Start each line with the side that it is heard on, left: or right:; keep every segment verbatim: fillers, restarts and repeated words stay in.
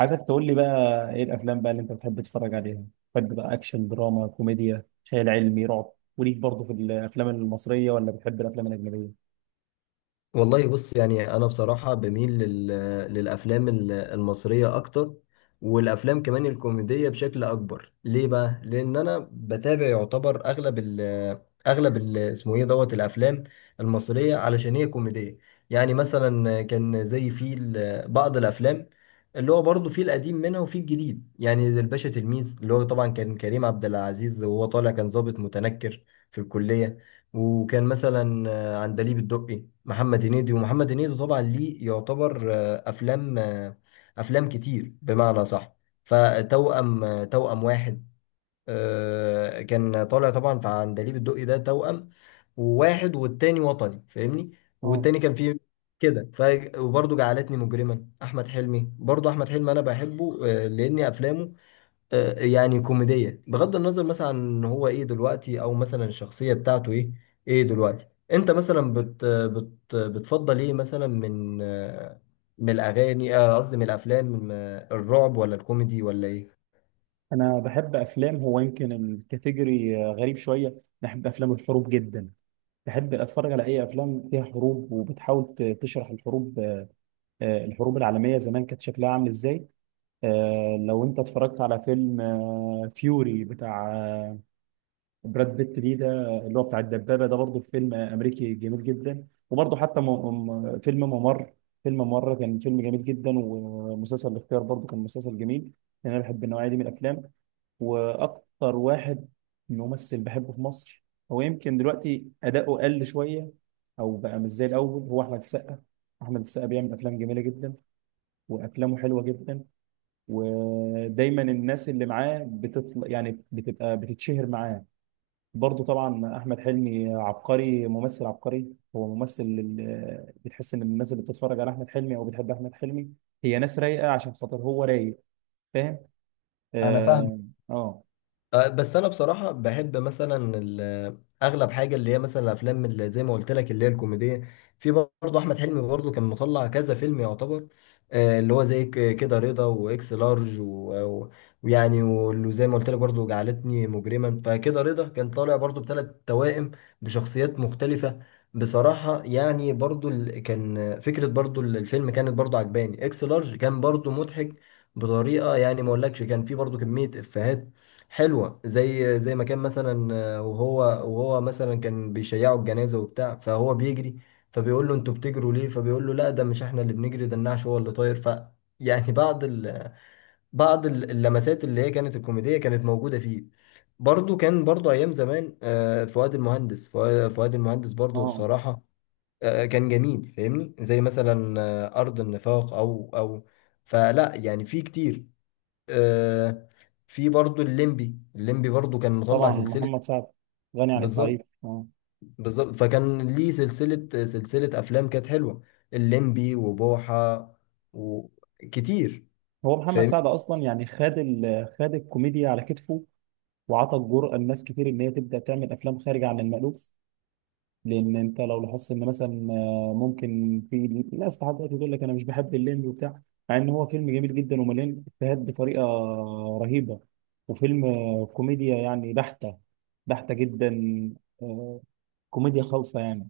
right: عايزك تقول لي بقى ايه الافلام بقى اللي انت بتحب تتفرج عليها؟ بتحب بقى اكشن، دراما، كوميديا، خيال علمي، رعب؟ وليك برضه في الافلام المصريه ولا بتحب الافلام الاجنبيه؟
left: والله بص يعني انا بصراحه بميل لل... للافلام ال- المصريه اكتر. والافلام كمان الكوميديه بشكل اكبر، ليه بقى؟ لان انا بتابع يعتبر اغلب ال... اغلب ال... اسمه ايه دوت الافلام المصريه، علشان هي كوميديه. يعني مثلا كان زي في ال- بعض الافلام، اللي هو برضه في القديم منها وفي الجديد، يعني زي الباشا تلميذ، اللي هو طبعا كان كريم عبد العزيز، وهو طالع كان ضابط متنكر في الكليه. وكان مثلا عندليب الدقي، محمد هنيدي ومحمد هنيدي طبعا ليه يعتبر آه، افلام آه، افلام كتير بمعنى صح. فتوأم آه، توأم واحد. آه، كان طالع طبعا في عندليب الدقي ده توأم، وواحد والتاني وطني فاهمني،
right: اه،
left: والتاني كان فيه كده ف وبرضه جعلتني مجرما، احمد حلمي، برضه احمد حلمي انا بحبه، آه، لان افلامه آه، يعني كوميدية، بغض النظر مثلا عن ان هو ايه دلوقتي او مثلا الشخصية بتاعته ايه. ايه دلوقتي انت مثلا بت بت بتفضل ايه مثلا، من آه، من الاغاني، آه، قصدي من الافلام، من آه، الرعب ولا الكوميدي ولا ايه؟
right: انا بحب افلام، هو يمكن الكاتيجوري غريب شويه، بحب افلام الحروب جدا. بحب اتفرج على اي افلام فيها حروب وبتحاول ت- تشرح الحروب، آه، الحروب العالميه زمان كانت شكلها عامل ازاي. آه، لو انت اتفرجت على فيلم آه، فيوري بتاع آه، براد بيت دي ده، اللي هو بتاع الدبابة ده، برضه فيلم أمريكي جميل جدا. وبرضه حتى م... م... فيلم ممر، فيلم ممر كان فيلم جميل جدا. ومسلسل الاختيار برضه كان مسلسل جميل، لأن أنا بحب النوعية دي من الأفلام. وأكتر واحد ممثل بحبه في مصر، هو يمكن دلوقتي أداؤه قل شوية أو بقى مش زي الأول، هو أحمد السقا. أحمد السقا بيعمل أفلام جميلة جدا، وأفلامه حلوة جدا، ودايما الناس اللي معاه بتطلع يعني بتبقى بتتشهر معاه. برضه طبعا احمد حلمي عبقري، ممثل عبقري، هو ممثل ال- بتحس ان الناس اللي بتتفرج على احمد حلمي او بتحب احمد حلمي هي ناس رايقه عشان خاطر هو رايق. فاهم؟
left: انا فاهم.
right: اه. اه.
left: آه، بس انا بصراحه بحب مثلا ال- اغلب حاجه اللي هي مثلا الافلام اللي زي ما قلت لك، اللي هي الكوميديه. في برضه احمد حلمي، برضه كان مطلع كذا فيلم يعتبر، آه، اللي هو زي ك- كده رضا واكس لارج و- و- ويعني، واللي زي ما قلت لك برضه جعلتني مجرما. فكده رضا كان طالع برضه بثلاث توائم بشخصيات مختلفه، بصراحه. يعني برضه ال- كان فكره برضه الفيلم كانت برضه عجباني. اكس لارج كان برضه مضحك بطريقه، يعني ما اقولكش، كان في برضه كميه افيهات حلوه. زي زي ما كان مثلا، آه، وهو وهو مثلا كان بيشيعوا الجنازه وبتاع، فهو بيجري، فبيقول له انتوا بتجروا ليه، فبيقول له لا ده مش احنا اللي بنجري، ده النعش هو اللي طاير. ف يعني بعض ال... بعض ال- اللمسات اللي هي كانت الكوميديه كانت موجوده فيه. برضو كان برضو ايام زمان، آه، فؤاد المهندس فؤا- فؤاد المهندس برضو
right: آه.
left: بصراحه آه، كان جميل فاهمني، زي مثلا آه، ارض النفاق او او فلا، يعني في كتير. آه، في برضو الليمبي، الليمبي برضو كان مطلع
right: طبعا
left: سلسلة.
right: محمد سعد غني عن التعريف،
left: بالظبط،
right: اه.
left: بالظبط. فكان ليه سلسلة سلسلة أفلام كانت حلوة، الليمبي وبوحة وكتير.
right: هو محمد
left: فاهم.
right: سعد اصلا يعني خد ال- خد الكوميديا على كتفه، وعطى الجرأة لناس كتير ان هي تبدا تعمل افلام خارجه عن المألوف. لان انت لو لاحظت ان مثلا آه، ممكن في ناس لحد دلوقتي تقول لك انا مش بحب الليمبي وبتاع، مع ان هو فيلم جميل جدا ومليان افيهات بطريقه رهيبه، وفيلم آه، كوميديا يعني بحته، بحته جدا. آه، كوميديا خالصه يعني.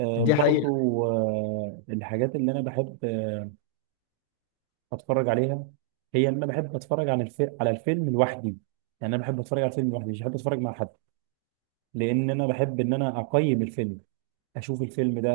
right: آه،
left: دي حقيقة.
right: برضو آه، الحاجات اللي انا بحب آه، اتفرج عليها، هي ان انا بحب اتفرج على الفيلم، على الفيلم لوحدي. يعني انا بحب اتفرج على الفيلم لوحدي، مش بحب اتفرج مع حد، لان انا بحب ان انا اقيم الفيلم، اشوف الفيلم ده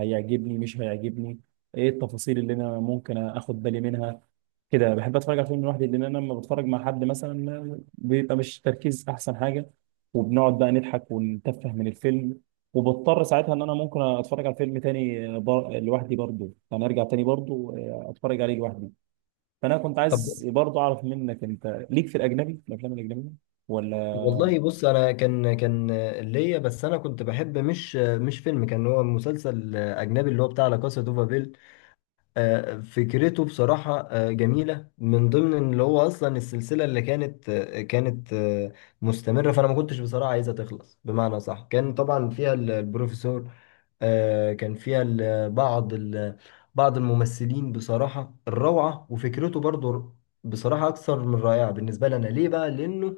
right: هيعجبني مش هيعجبني، ايه التفاصيل اللي انا ممكن اخد بالي منها. كده بحب اتفرج على فيلم لوحدي، لان انا لما بتفرج مع حد مثلا بيبقى مش تركيز احسن حاجه، وبنقعد بقى نضحك ونتفه من الفيلم. وبضطر ساعتها ان انا ممكن اتفرج على فيلم تاني بر... لوحدي برضه، يعني ارجع تاني برضه اتفرج عليه لوحدي. فانا كنت
left: طب
right: عايز برضه اعرف منك انت ليك في الاجنبي الافلام الاجنبيه ولا؟
left: والله بص، أنا كان كان ليا، بس أنا كنت بحب مش مش فيلم، كان هو مسلسل أجنبي اللي هو بتاع لا كاسا دو بابيل. آه، فكرته بصراحة آه، جميلة، من ضمن اللي هو أصلا السلسلة اللي كانت آه، كانت آه، مستمرة. فأنا ما كنتش بصراحة عايزها تخلص بمعنى صح. كان طبعا فيها ال- البروفيسور، آه، كان فيها ال- بعض ال- بعض الممثلين بصراحة الروعة، وفكرته برضو ر- بصراحة أكثر من رائعة بالنسبة لنا. ليه بقى؟ لأنه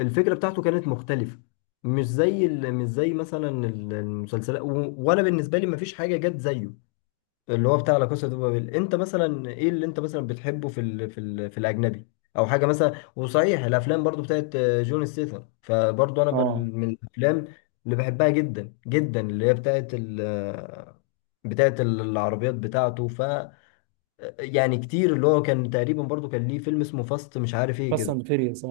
left: الفكرة بتاعته كانت مختلفة، مش زي ال- مش زي مثلا ال- المسلسلات، و- وأنا بالنسبة لي مفيش حاجة جت زيه، اللي هو بتاع لا كاسا دي بابيل. انت مثلا ايه اللي انت مثلا بتحبه في ال في ال في الاجنبي، او حاجه مثلا؟ وصحيح الافلام برضو بتاعت آه، جون ستيثم، فبرضو انا
right: اه،
left: بال- من الافلام اللي بحبها جدا جدا، اللي هي بتاعت ال آه، بتاعت ال- العربيات بتاعته. ف آه، يعني كتير، اللي هو كان تقريبا برضو كان ليه فيلم اسمه فاست، مش عارف ايه
right: فاست
left: كده.
right: اند فيريوس.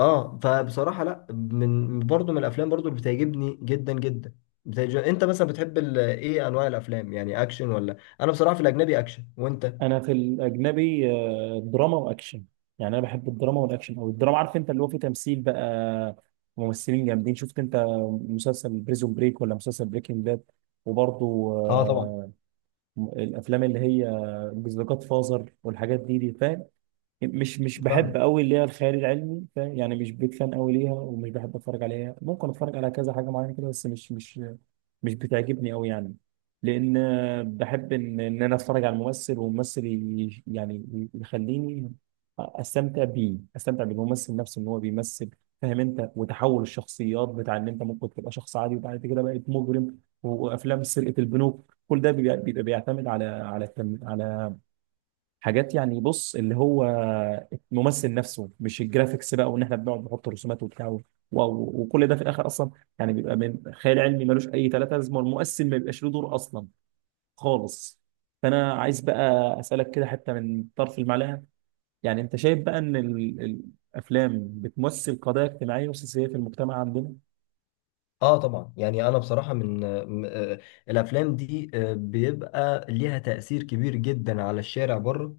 left: اه، فبصراحه لا، من برضو من الافلام برضو اللي بتعجبني جدا جدا. بتعجب... انت مثلا بتحب ال... ايه انواع الافلام، يعني اكشن ولا؟ انا بصراحه في الاجنبي اكشن، وانت؟
right: انا في الاجنبي آه، دراما واكشن، يعني انا بحب الدراما والاكشن، او الدراما عارف انت اللي هو فيه تمثيل بقى، ممثلين جامدين. شفت انت مسلسل بريزون بريك ولا مسلسل بريكنج باد؟ وبرضه
left: اه طبعا.
right: آه، الافلام اللي هي ذا جاد فازر والحاجات دي دي، فاهم؟ مش مش بحب
left: فاهمك.
right: قوي اللي هي الخيال العلمي، فاهم يعني؟ مش بيك فان قوي ليها ومش بحب اتفرج عليها، ممكن اتفرج على كذا حاجه معينه كده، بس مش مش مش بتعجبني قوي يعني. لان آه، بحب ان ان انا اتفرج على الممثل، والممثل ي- يعني يخليني استمتع بيه، استمتع بالممثل نفسه ان هو بيمثل. فاهم انت؟ وتحول الشخصيات بتاع، ان انت ممكن تبقى شخص عادي وبعد كده بقيت مجرم، وافلام سرقه البنوك، كل ده بيبقى بيبقى بيعتمد على على التم- على حاجات، يعني بص اللي هو الممثل نفسه مش الجرافيكس بقى، وان احنا بنقعد نحط رسومات وبتاع و- و- وكل ده في الاخر اصلا يعني بيبقى من خيال علمي ملوش اي ثلاثه لازمه، والمؤثر ما بيبقاش له دور اصلا خالص. فانا عايز بقى اسالك كده حتى من طرف المعلقه، يعني انت شايف بقى ان ال- الافلام بتمثل قضايا اجتماعيه وسياسيه في المجتمع عندنا؟
left: اه طبعا، يعني انا بصراحه من م- آه، الافلام دي آه، بيبقى ليها تاثير كبير جدا على الشارع بره.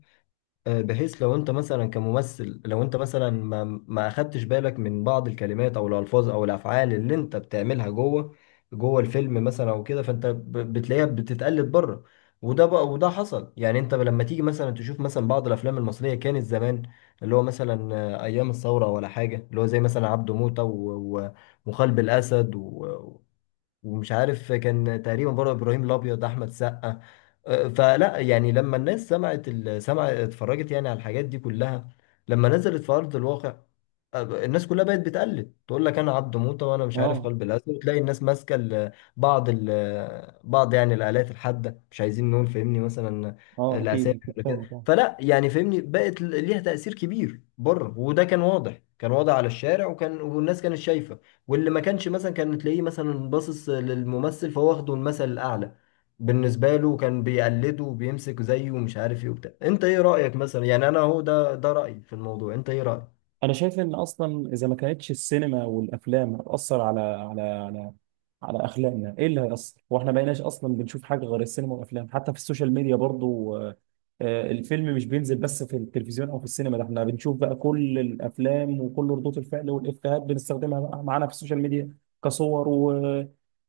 left: آه، بحيث لو انت مثلا كممثل، لو انت مثلا ما ما اخدتش بالك من بعض الكلمات او الالفاظ او الافعال اللي انت بتعملها جوه جوه الفيلم مثلا او كده، فانت ب- بتلاقيها بتتقلد بره. وده بقى وده حصل. يعني انت لما تيجي مثلا تشوف مثلا بعض الافلام المصريه كانت زمان، اللي هو مثلا آه، ايام الثوره ولا حاجه، اللي هو زي مثلا عبده موته، و- و- وخلب الاسد، و- ومش عارف، كان تقريبا برضه ابراهيم الابيض، احمد سقا. فلا يعني لما الناس سمعت ال- سمع اتفرجت يعني على الحاجات دي كلها، لما نزلت في ارض الواقع، الناس كلها بقت بتقلد، تقول لك انا عبد موته، وانا مش عارف
right: اه.
left: قلب الاسد، وتلاقي الناس ماسكه ال- بعض ال- بعض يعني الالات الحاده، مش عايزين نقول، فهمني مثلا،
right: اه اكيد،
left: الاسامي
right: اكيد
left: ولا كده.
right: فاهمك.
left: فلا يعني فهمني بقت ليها تاثير كبير بره، وده كان واضح، كان واضح على الشارع. وكان والناس كانت شايفه، واللي ما كانش مثلا كان تلاقيه مثلا باصص للممثل، فهو واخده المثل الاعلى بالنسبة له، كان بيقلده وبيمسك زيه ومش عارف ايه وبتاع. انت ايه رأيك مثلا؟ يعني انا هو ده ده رأيي في الموضوع، انت ايه رأيك؟
right: انا شايف ان اصلا اذا ما كانتش السينما والافلام هتاثر على على على على اخلاقنا، ايه اللي هيأثر؟ واحنا بقيناش اصلا بنشوف حاجه غير السينما والافلام، حتى في السوشيال ميديا برضو. آه، آه، الفيلم مش بينزل بس في التلفزيون او في السينما، ده احنا بنشوف بقى كل الافلام وكل ردود الفعل والافيهات بنستخدمها بقى معانا في السوشيال ميديا، كصور و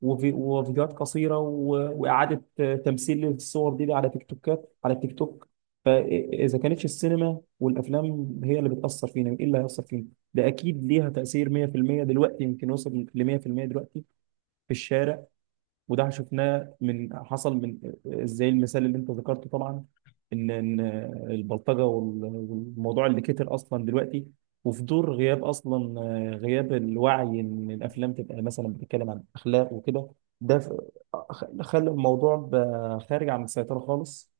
right: وفي- وفيديوهات قصيره و- واعاده آه، تمثيل للصور دي على تيك توكات، على تيك توك. فاذا كانتش السينما والافلام هي اللي بتاثر فينا، ايه اللي هيأثر فينا؟ ده اكيد ليها تاثير مئة في المئة، دلوقتي يمكن وصل ل مئة في المئة دلوقتي في الشارع. وده شفناه من حصل من زي المثال اللي انت ذكرته طبعا، ان ان البلطجه وال- والموضوع اللي كتر اصلا دلوقتي، وفي دور غياب اصلا، غياب الوعي ان الافلام تبقى مثلا بتتكلم عن اخلاق وكده، ده ف- خلى الموضوع بقى خارج عن السيطره خالص.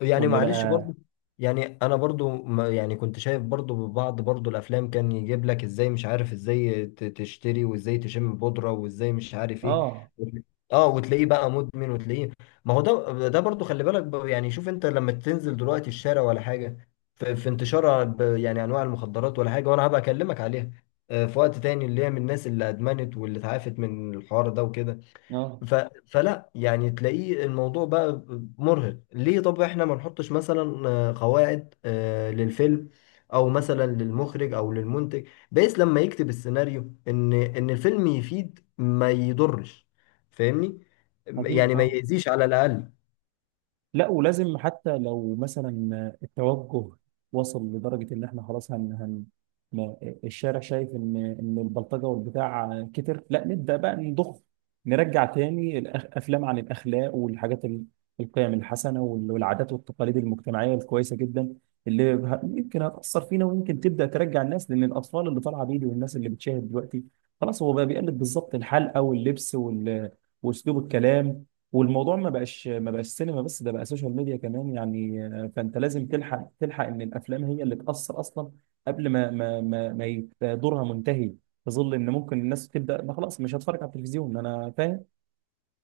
left: يعني
right: وان
left: معلش
right: بقى
left: برضو، يعني انا برضو، ما يعني، كنت شايف برضو بعض برضو الافلام كان يجيب لك ازاي، مش عارف ازاي ت- تشتري، وازاي تشم بودرة، وازاي مش عارف ايه،
right: اه.
left: وتل- اه وتلاقيه بقى مدمن وتلاقيه. ما هو ده ده برضو، خلي بالك، ب- يعني شوف انت لما تنزل دلوقتي الشارع ولا حاجة، في, في انتشار، ب- يعني انواع المخدرات ولا حاجة. وانا هبقى اكلمك عليها آه، في وقت تاني، اللي هي من الناس اللي ادمنت واللي اتعافت من الحوار ده وكده.
right: اه
left: ف... فلا يعني تلاقيه الموضوع بقى مرهق. ليه طب احنا ما نحطش مثلا آه، قواعد آه، للفيلم، او مثلا للمخرج او للمنتج، بحيث لما يكتب السيناريو ان ان الفيلم يفيد ما يضرش، فاهمني؟ يعني
right: اكيد
left: ما
right: اه.
left: يأذيش على الاقل.
right: لا ولازم، حتى لو مثلا التوجه وصل لدرجة إن إحنا خلاص هن هن ما- الشارع شايف إن إن البلطجة والبتاع كتر، لا نبدأ بقى نضخ، نرجع تاني الأفلام عن الأخلاق والحاجات ال- القيم الحسنة وال- والعادات والتقاليد المجتمعية الكويسة جدا، اللي ه- يمكن هتأثر فينا ويمكن تبدأ ترجع الناس. لأن الأطفال اللي طالعة بيدي والناس اللي بتشاهد دلوقتي خلاص هو بقى بيقلد بالظبط الحلقة واللبس وال- وأسلوب الكلام. والموضوع ما بقاش ما بقاش سينما بس، ده بقى سوشيال ميديا كمان يعني. آه، فانت لازم تلحق، تلحق ان الافلام هي اللي تاثر اصلا قبل ما ما ما, ما يبقى دورها منتهي، في ظل ان ممكن الناس تبدا ما خلاص مش هتفرج على التلفزيون. انا فاهم،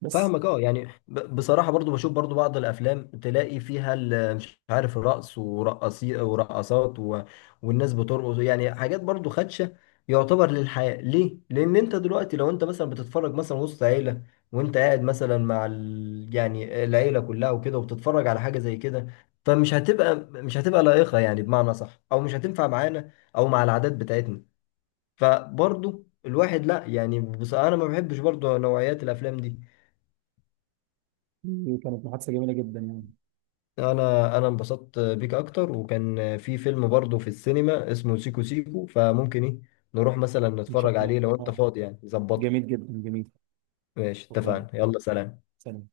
right: بس
left: فاهمك. اه يعني ب- بصراحة، برضو بشوف برضو بعض الأفلام تلاقي فيها ال- مش عارف رقص ورقصي ورقصات و... والناس بترقص، يعني حاجات برضو خدشة يعتبر للحياة. ليه؟ لأن أنت دلوقتي لو أنت مثلا بتتفرج مثلا وسط عيلة، وأنت قاعد مثلا مع ال... يعني العيلة كلها وكده، وبتتفرج على حاجة زي كده، فمش هتبقى مش هتبقى لائقة يعني بمعنى صح، أو مش هتنفع معانا أو مع العادات بتاعتنا. فبرضو الواحد، لا يعني، بص، أنا ما بحبش برضو نوعيات الأفلام دي.
right: دي كانت محادثه جميله جدا يعني.
left: انا انا انبسطت بيك اكتر. وكان في فيلم برضه في السينما اسمه سيكو سيكو، فممكن ايه نروح مثلا
right: ان شاء
left: نتفرج
right: الله
left: عليه لو انت
right: اه.
left: فاضي يعني ظبطها؟
right: جميل جدا، جميل.
left: ماشي
right: شكرا،
left: اتفقنا. يلا سلام.
right: سلام.